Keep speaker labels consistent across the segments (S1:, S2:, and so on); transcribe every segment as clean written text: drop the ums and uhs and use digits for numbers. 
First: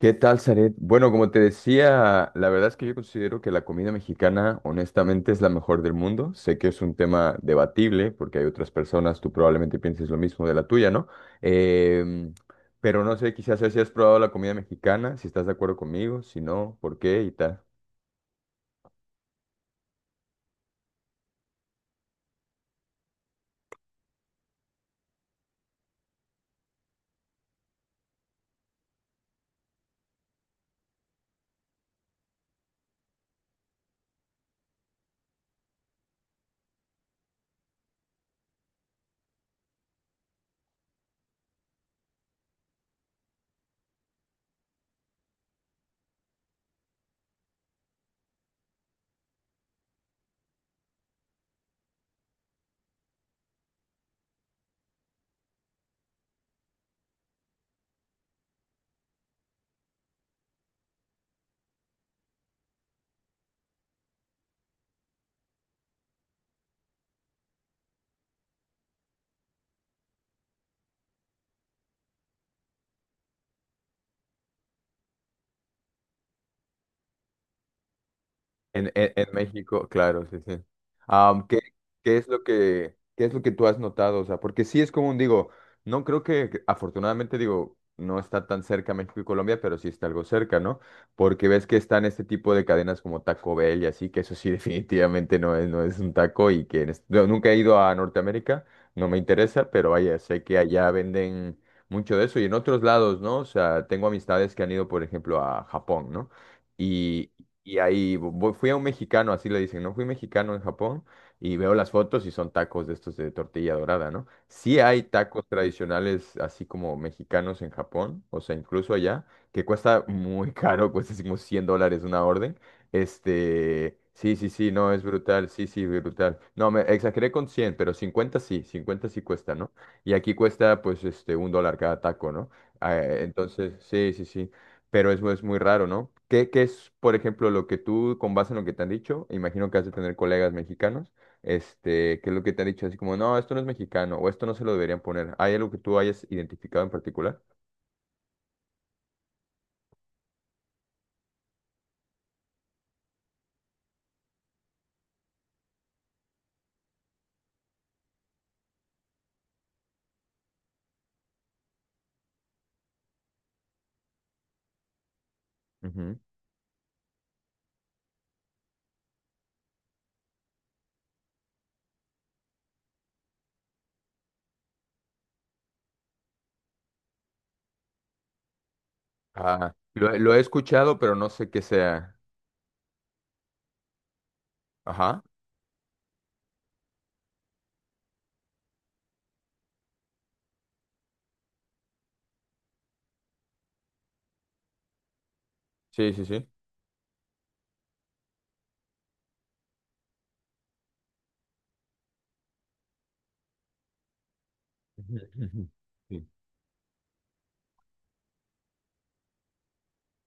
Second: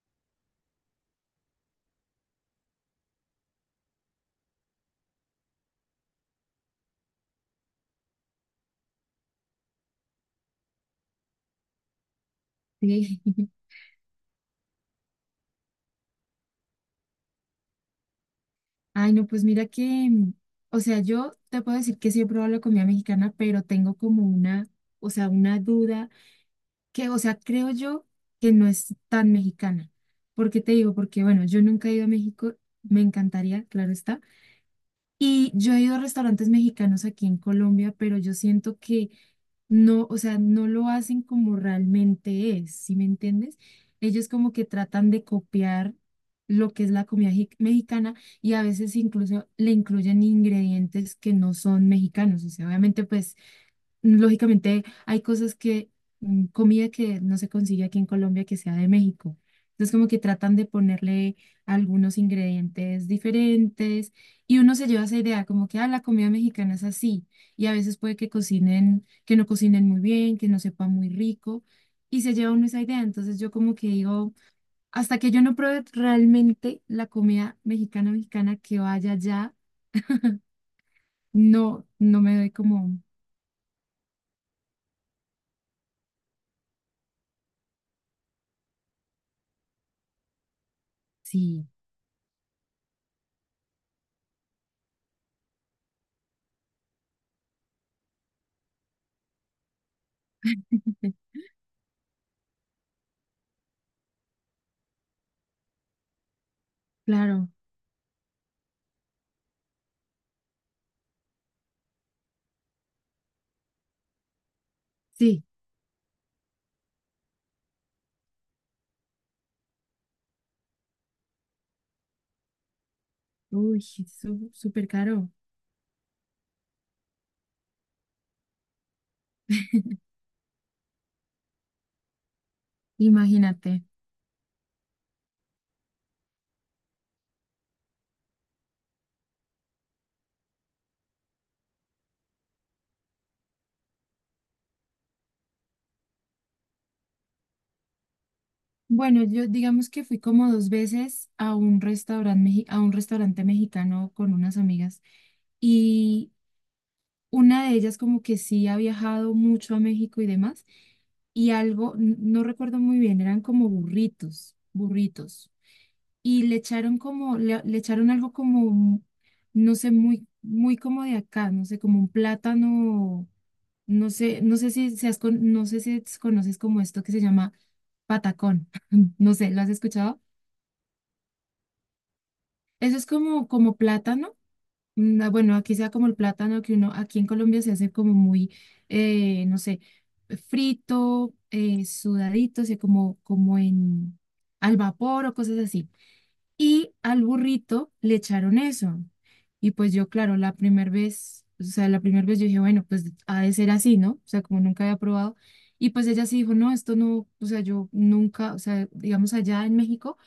S1: ¿Qué tal, Zaret? Bueno, como te decía, la verdad es que yo considero que la comida mexicana, honestamente, es la mejor del mundo. Sé que es un tema debatible, porque hay otras personas, tú probablemente pienses lo mismo de la tuya, ¿no? Em, pero no
S2: Sí.
S1: sé, quizás si has probado la comida mexicana, si estás de acuerdo conmigo, si no, ¿por qué y tal?
S2: Ay, no, pues mira que, o sea, yo te puedo decir que sí he probado la comida mexicana, pero tengo como una, o sea, una duda que, o sea, creo yo que no es tan mexicana. ¿Por qué te digo? Porque, bueno, yo nunca he ido a México, me encantaría, claro está. Y yo he ido a restaurantes mexicanos aquí en Colombia, pero yo siento que no, o sea, no lo hacen como realmente es, ¿sí me entiendes? Ellos como que tratan de copiar lo que es la comida mexicana y a veces incluso le incluyen ingredientes que no son mexicanos. O sea, obviamente pues lógicamente hay cosas que, comida que no se consigue aquí en Colombia que sea de México. Entonces como que tratan de ponerle algunos ingredientes diferentes y uno se lleva esa idea como que, ah, la comida mexicana es así y a veces puede que cocinen, que no cocinen muy bien, que no sepa muy rico y se lleva uno esa idea. Entonces yo como que digo, hasta que yo no pruebe realmente la comida mexicana mexicana que
S1: En,
S2: vaya
S1: en- en
S2: allá,
S1: México, claro, sí, sí. ¿Qué,
S2: no, no me doy como,
S1: qué es lo que tú has notado? O sea, porque sí es común, digo, no creo que, afortunadamente, digo, no está tan cerca México y Colombia, pero sí está algo cerca, ¿no? Porque ves
S2: sí,
S1: que están este tipo de cadenas como Taco Bell y así, que eso sí definitivamente no es, no es un taco y que no, nunca he ido a Norteamérica, no me interesa, pero vaya, sé que allá venden mucho de eso y en otros lados, ¿no? O sea, tengo amistades que han ido, por ejemplo, a Japón, ¿no? y
S2: claro.
S1: y fui a un mexicano, así le dicen, ¿no? Fui mexicano en Japón y veo las fotos y son tacos de estos de tortilla dorada, ¿no? Sí hay tacos
S2: Sí,
S1: tradicionales así como mexicanos en Japón, o sea, incluso allá, que cuesta muy caro, cuesta así como $100 una orden.
S2: uy,
S1: Este,
S2: sí,
S1: sí, sí, sí,
S2: súper
S1: no, es
S2: caro,
S1: brutal, sí, sí, brutal. No, me exageré con 100 pero 50 sí, 50 sí cuesta, ¿no? Y aquí cuesta pues este un dólar cada taco, ¿no? Ah, entonces,
S2: imagínate.
S1: sí, sí, sí. Pero eso es muy raro, ¿no? ¿Qué, qué es, por ejemplo, lo que tú, con base en lo que te han dicho, imagino que has de tener colegas mexicanos, este, qué es lo que te han dicho, así como, no, esto no es mexicano, o esto no se lo deberían poner. ¿Hay algo que tú hayas identificado en particular?
S2: Bueno, yo digamos que fui como dos veces a un restaurante mexicano con unas amigas y una de ellas como que sí ha viajado mucho a México y demás y algo, no recuerdo muy bien, eran como burritos, burritos
S1: Ujú.
S2: y le echaron como, le echaron algo como, no sé, muy como de acá, no sé, como un plátano. No sé, no sé si seas no sé si conoces como esto que se llama patacón. No sé, ¿lo has
S1: Ah, he
S2: escuchado?
S1: lo he escuchado, pero no sé qué sea.
S2: Eso es como, como plátano.
S1: Ajá,
S2: Ah, bueno, aquí sea como el plátano que uno, aquí en Colombia se hace como muy, no sé, frito, sudadito, o sea, como, como en al vapor o cosas así.
S1: sí, sí, sí.
S2: Y al burrito le echaron eso. Y pues yo, claro, la primera vez, o sea, la primera vez yo dije, bueno, pues ha de ser así, ¿no? O sea, como nunca había
S1: Ujú,
S2: probado.
S1: ujú.
S2: Y pues ella
S1: Sí.
S2: sí dijo, no, esto no, o sea, yo nunca, o sea, digamos allá en México,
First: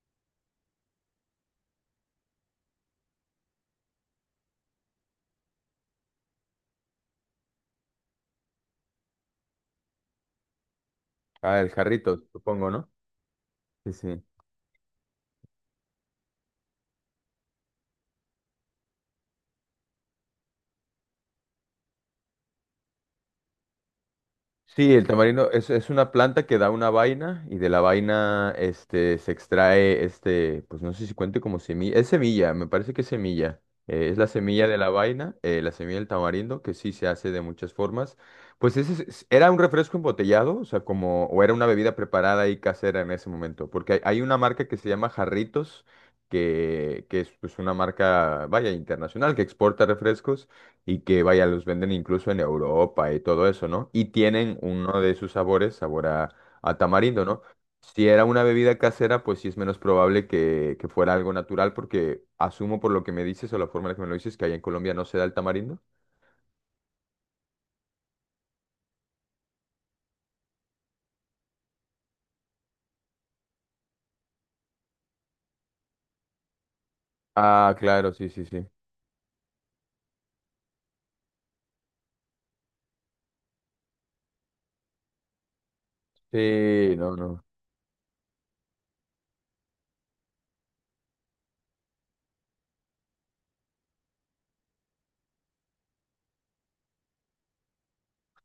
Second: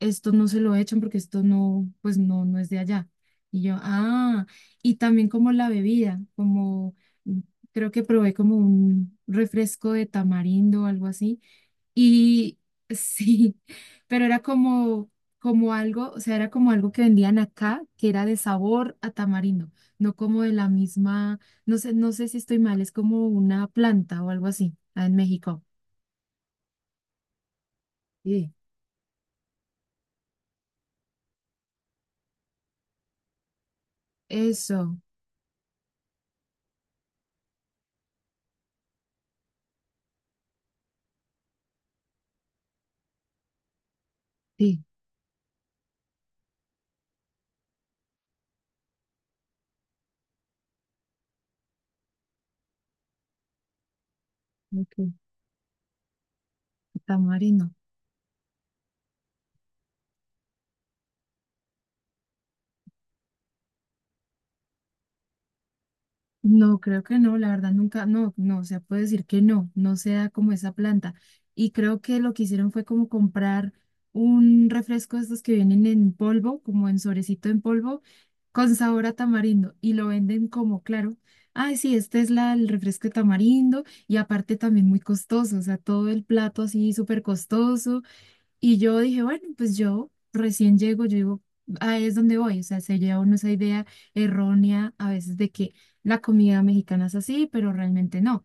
S2: esto no se lo echan porque esto no, pues no, no es de allá. Y yo, ah, y también como la bebida, como mm, creo que probé como un refresco de tamarindo o algo así
S1: Ah, el jarrito,
S2: y
S1: supongo, ¿no?
S2: sí,
S1: Sí, sí.
S2: pero era como, como algo, o sea, era como algo que vendían acá, que era de sabor a tamarindo, no como de la misma, no sé, no sé si estoy mal, es como una planta o algo así,
S1: Sí, el
S2: ah, en
S1: tamarindo
S2: México.
S1: es una planta que da una vaina y de la
S2: Sí.
S1: vaina este, se extrae, este, pues no sé si cuente como semilla, es semilla, me parece que es semilla, es la semilla de la
S2: Eso,
S1: vaina, la semilla del tamarindo, que sí se hace de muchas formas. Pues ese era un refresco embotellado, o sea, como, o era una bebida preparada y casera en ese momento, porque hay una marca que
S2: sí,
S1: se llama Jarritos, que es pues, una marca, vaya, internacional, que exporta refrescos y que vaya, los venden incluso en Europa y todo eso, ¿no? Y tienen uno
S2: ok,
S1: de sus sabores, sabor a tamarindo, ¿no?
S2: tamarindo.
S1: Si era una bebida casera, pues sí es menos probable que fuera algo natural, porque asumo por lo que me dices o la forma en la que me lo dices que allá en Colombia no se da el tamarindo.
S2: No, creo que no, la verdad nunca, no, no, o sea, puedo decir que no, no sea como esa planta. Y creo que lo que hicieron fue como comprar un refresco de estos que vienen en polvo, como en sobrecito en
S1: Ah,
S2: polvo,
S1: claro, sí, sí, sí.
S2: con sabor a tamarindo, y lo venden como, claro, ay, sí, este es la, el refresco de tamarindo, y aparte también muy costoso, o sea, todo el plato así
S1: Sí, no,
S2: súper
S1: no.
S2: costoso, y yo dije, bueno, pues yo recién llego, yo digo, ahí es donde voy. O sea, se lleva uno esa idea errónea a veces de que la comida mexicana es así, pero realmente no.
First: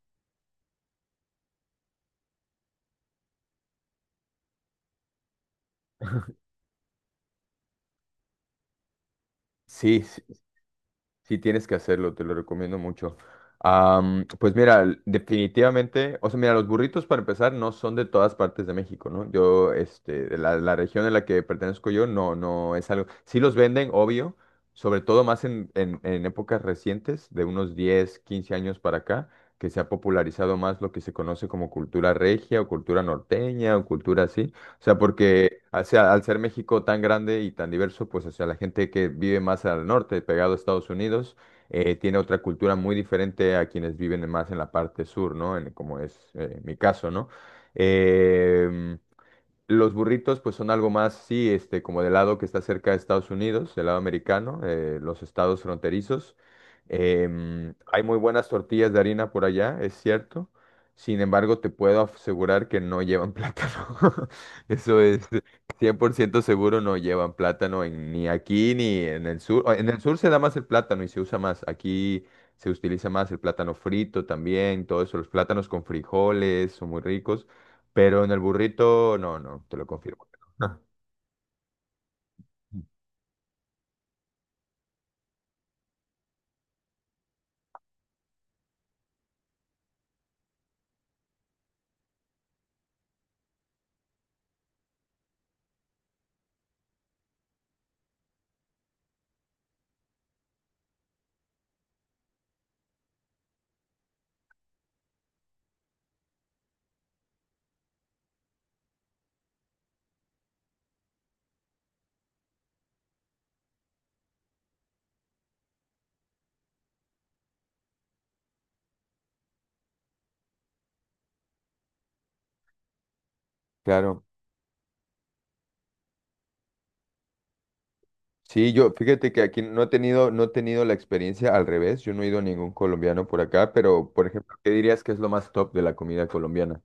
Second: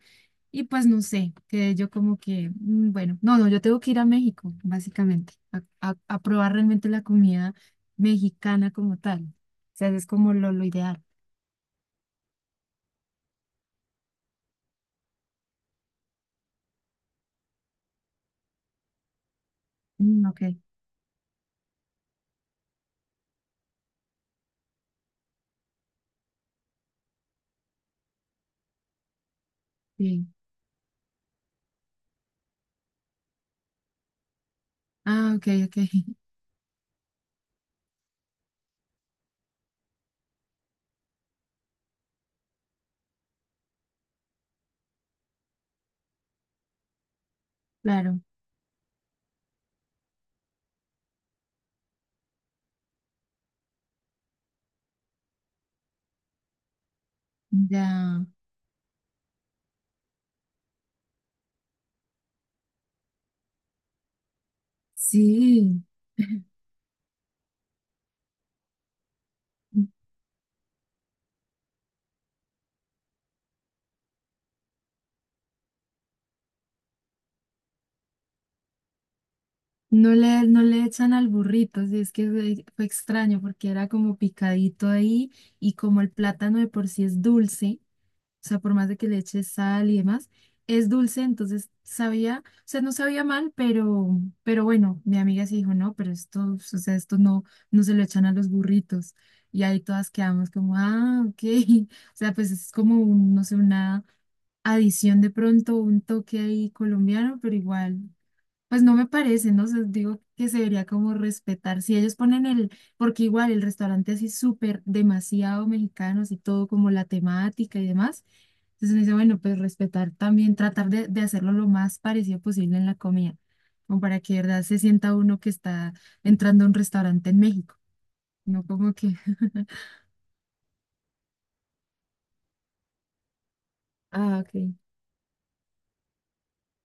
S2: Y pues no sé, que yo como que, bueno, no, no, yo tengo que ir a México, básicamente, a, a probar realmente la comida mexicana como tal. O sea,
S1: Sí,
S2: es
S1: sí.
S2: como lo ideal.
S1: Sí, tienes que hacerlo, te lo recomiendo mucho. Pues mira, definitivamente, o sea, mira, los burritos para empezar no son de todas partes de México, ¿no? Yo, este,
S2: Mm,
S1: de
S2: ok,
S1: la región en la que pertenezco yo, no, no es algo. Sí los venden, obvio, sobre todo más en épocas recientes, de unos 10 15 años para acá, que se ha
S2: sí.
S1: popularizado más lo que se conoce como cultura regia o cultura norteña o cultura así. O sea,
S2: Ah, ok,
S1: porque
S2: ok,
S1: o sea, al ser México tan grande y tan diverso, pues o sea, la gente que vive más al norte, pegado a Estados Unidos, tiene otra cultura muy diferente a quienes viven más en la parte sur, ¿no? En- como es mi caso, ¿no?
S2: claro.
S1: Em, los burritos pues son algo más, sí, este, como del lado que está cerca de Estados Unidos, del lado americano, los estados fronterizos. Hay muy
S2: Ya,
S1: buenas tortillas de harina por allá, es cierto. Sin embargo, te puedo asegurar que no llevan plátano. Eso es
S2: sí.
S1: 100 por ciento seguro, no llevan plátano ni aquí ni en el sur. O, en el sur se da más el plátano y se usa más. Aquí se utiliza más el plátano frito también, todo eso. Los plátanos con frijoles son muy ricos. Pero en el burrito, no, no, te lo
S2: No
S1: confirmo. Que
S2: le, no
S1: no. No.
S2: le echan al burrito, sí, es que fue, fue extraño porque era como picadito ahí y como el plátano de por sí es dulce, o sea, por más de que le eches sal y demás, es dulce, entonces sabía, o sea, no sabía mal, pero bueno, mi amiga sí dijo, no, pero esto, o sea, esto no, no se lo echan a los burritos. Y ahí todas quedamos como, ah, ok, o sea, pues es como, un, no sé, una adición de pronto, un toque ahí colombiano, pero igual. Pues no me parece, no sé, digo que se debería como respetar. Si ellos ponen el, porque igual el restaurante así súper demasiado mexicanos y todo como la temática y demás. Entonces me dice, bueno, pues respetar también, tratar de hacerlo lo más parecido posible en la comida, como para
S1: Claro.
S2: que de verdad se sienta uno que está entrando a un restaurante en México, no
S1: Sí, yo,
S2: como que...
S1: fíjate que aquí no he tenido, no he tenido la experiencia al revés. Yo no he ido a ningún colombiano por acá, pero, por
S2: Ah,
S1: ejemplo,
S2: ok.
S1: ¿qué dirías que es lo más top de la comida colombiana?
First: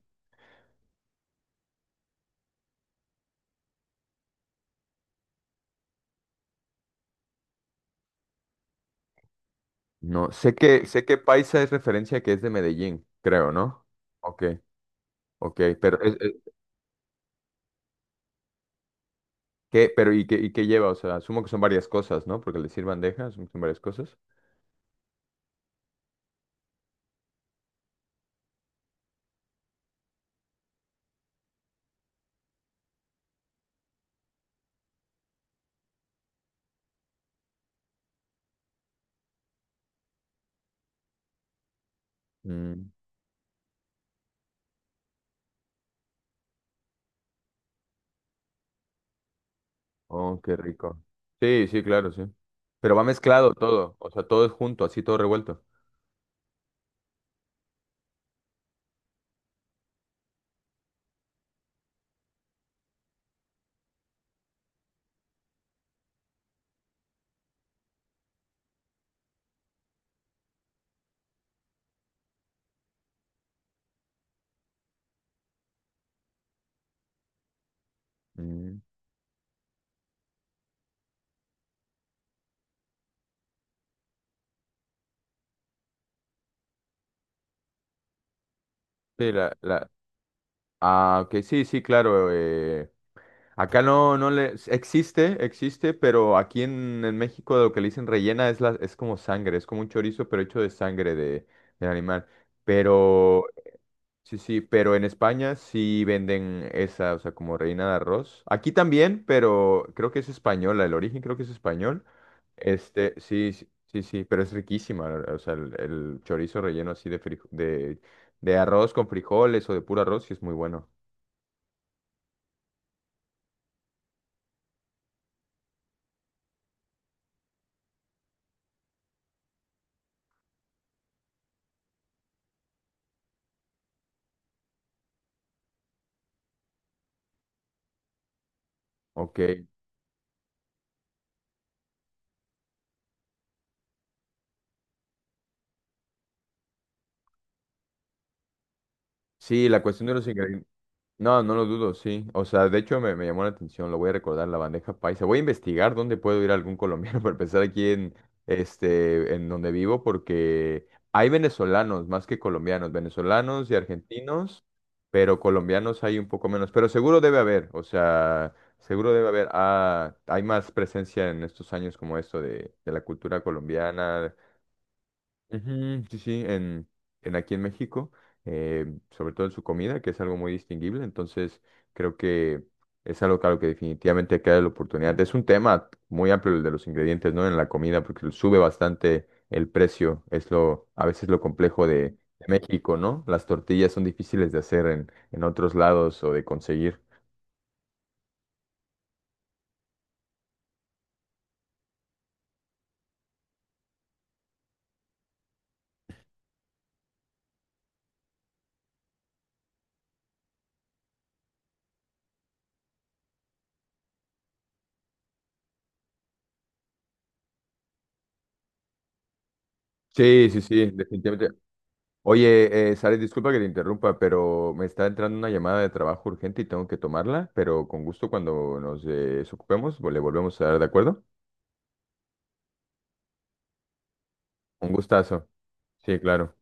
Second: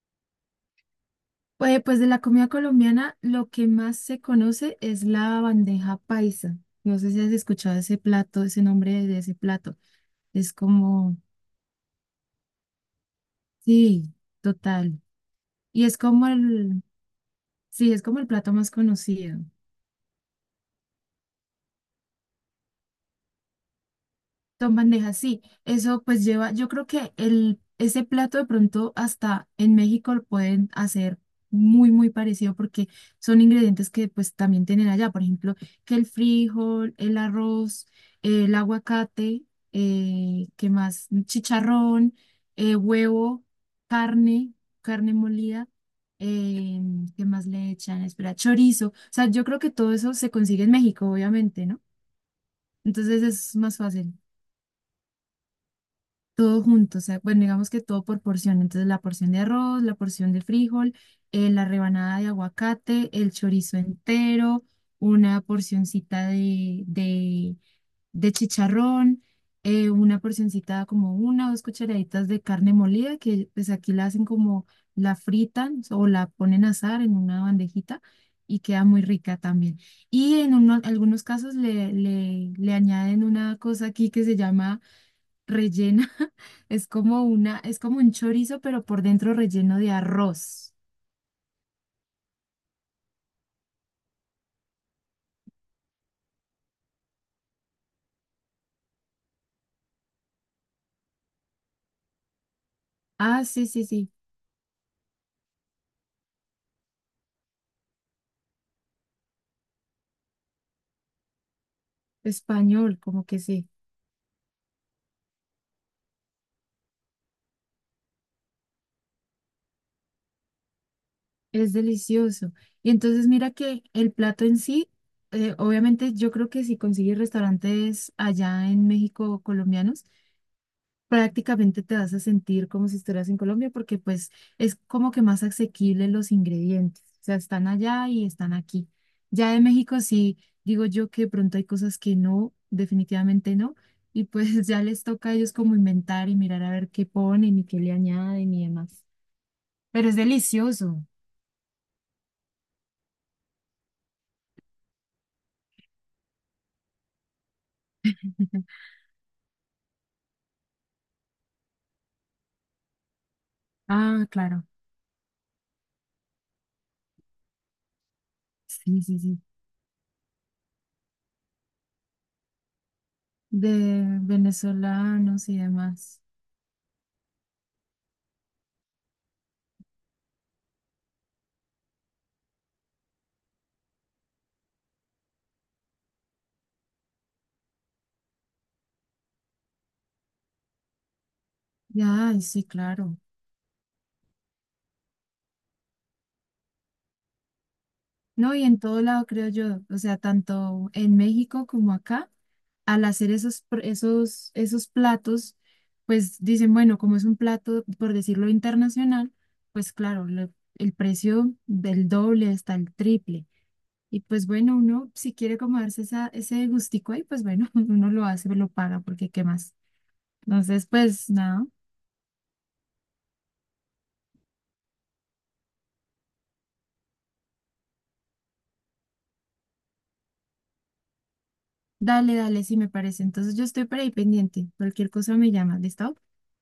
S2: Pues, pues de la comida colombiana, lo que más se conoce es la bandeja paisa. No sé si has escuchado ese plato, ese nombre de ese plato.
S1: No,
S2: Es
S1: sé que
S2: como,
S1: paisa es referencia que es de Medellín, creo, ¿no?
S2: sí,
S1: Ok,
S2: total.
S1: ok,
S2: Y es
S1: pero
S2: como
S1: es-
S2: el, sí, es como el plato más conocido.
S1: ¿qué, pero y qué lleva? O sea, asumo que son varias cosas, ¿no? Porque le sirvan bandeja, asumo que son varias cosas.
S2: Son bandejas, sí. Eso pues lleva, yo creo que el, ese plato de pronto hasta en México lo pueden hacer muy, muy parecido porque son ingredientes que pues también tienen allá. Por ejemplo, que el frijol, el arroz, el aguacate, ¿qué más? Chicharrón,
S1: Mm.
S2: huevo, carne, carne molida. Eh, ¿Qué más le echan? Espera, chorizo. O sea, yo creo que todo eso se
S1: Oh, qué
S2: consigue en
S1: rico.
S2: México, obviamente,
S1: Sí, sí,
S2: ¿no?
S1: claro, sí. Pero va
S2: Entonces
S1: mezclado
S2: es más
S1: todo, o
S2: fácil.
S1: sea, todo es junto, así todo revuelto.
S2: Todo junto, o sea, bueno, digamos que todo por porción. Entonces, la porción de arroz, la porción de frijol, la rebanada de aguacate, el chorizo entero, una porcioncita de chicharrón, una porcioncita como una o dos cucharaditas de carne molida, que pues aquí la hacen como la fritan o la ponen a asar en una bandejita y
S1: Mm.
S2: queda muy rica también. Y en algunos casos le, le añaden una cosa aquí que se llama rellena, es como una, es como un chorizo, pero por
S1: Sí,
S2: dentro
S1: la,
S2: relleno
S1: la...
S2: de arroz.
S1: Ah, ok, sí, sí, claro. Acá no, no le... Existe, existe, pero aquí en México lo que le dicen rellena es, la, es como sangre, es como un chorizo, pero hecho de sangre de, del animal.
S2: Ah,
S1: Pero,
S2: sí, sí, sí,
S1: sí, sí, pero en España sí venden esa, o sea, como rellena de arroz. Aquí también, pero creo que es española, el origen creo que es español.
S2: español,
S1: Este,
S2: como que
S1: sí, sí,
S2: sí,
S1: sí, sí, pero es riquísima, o sea, el chorizo relleno así de, de arroz con frijoles o de puro arroz, sí es muy bueno.
S2: es delicioso. Y entonces mira que el plato en sí, obviamente yo creo que si consigues restaurantes allá en México colombianos, prácticamente te vas a sentir como si estuvieras en Colombia porque pues es como que más asequible los ingredientes. O sea, están allá y están aquí.
S1: Ok.
S2: Ya de México sí, digo yo que de pronto hay cosas que no, definitivamente no. Y pues ya les toca a ellos como inventar y mirar a ver qué ponen y qué le añaden y demás.
S1: Sí, la cuestión
S2: Pero
S1: de
S2: es
S1: los ingredientes.
S2: delicioso.
S1: No, no lo dudo, sí. O sea, de hecho me llamó la atención, lo voy a recordar, la bandeja paisa. Voy a investigar dónde puedo ir a algún colombiano para empezar aquí en, este, en donde vivo, porque hay venezolanos más que colombianos, venezolanos y
S2: Ah, claro.
S1: argentinos, pero colombianos hay un poco menos, pero seguro debe haber, o sea,
S2: Sí,
S1: seguro
S2: sí,
S1: debe
S2: sí.
S1: haber. Ah, hay más presencia en estos años como esto de la cultura
S2: De
S1: colombiana.
S2: venezolanos y
S1: Ujú, sí,
S2: demás.
S1: sí, en aquí en México, eh, sobre todo en su comida, que es algo muy distinguible, entonces creo que es algo claro que definitivamente hay que darle la oportunidad. Es un tema muy amplio el de los ingredientes, ¿no? En la comida, porque sube bastante el precio, es lo, a veces lo complejo
S2: Ya, ay,
S1: de
S2: sí,
S1: México,
S2: claro.
S1: ¿no? Las tortillas son difíciles de hacer en otros lados o de conseguir.
S2: No, y en todo lado creo yo, o sea, tanto en México como acá, al hacer esos, esos, esos platos, pues dicen, bueno, como es un plato, por decirlo internacional, pues claro, el precio del doble hasta el triple. Y pues bueno, uno si quiere como darse esa, ese gustico ahí, pues bueno, uno lo hace, lo paga, porque qué más.
S1: Sí, sí,
S2: Entonces,
S1: sí,
S2: pues
S1: definitivamente.
S2: nada,
S1: Oye, Sara, disculpa que te interrumpa, pero me está entrando una llamada de trabajo urgente y tengo que tomarla, pero con gusto cuando nos desocupemos, le volvemos a dar, ¿de acuerdo?
S2: dale, dale, sí me parece. Entonces yo estoy por ahí pendiente,
S1: Un
S2: cualquier cosa
S1: gustazo.
S2: me llama, ¿listo?
S1: Sí, claro.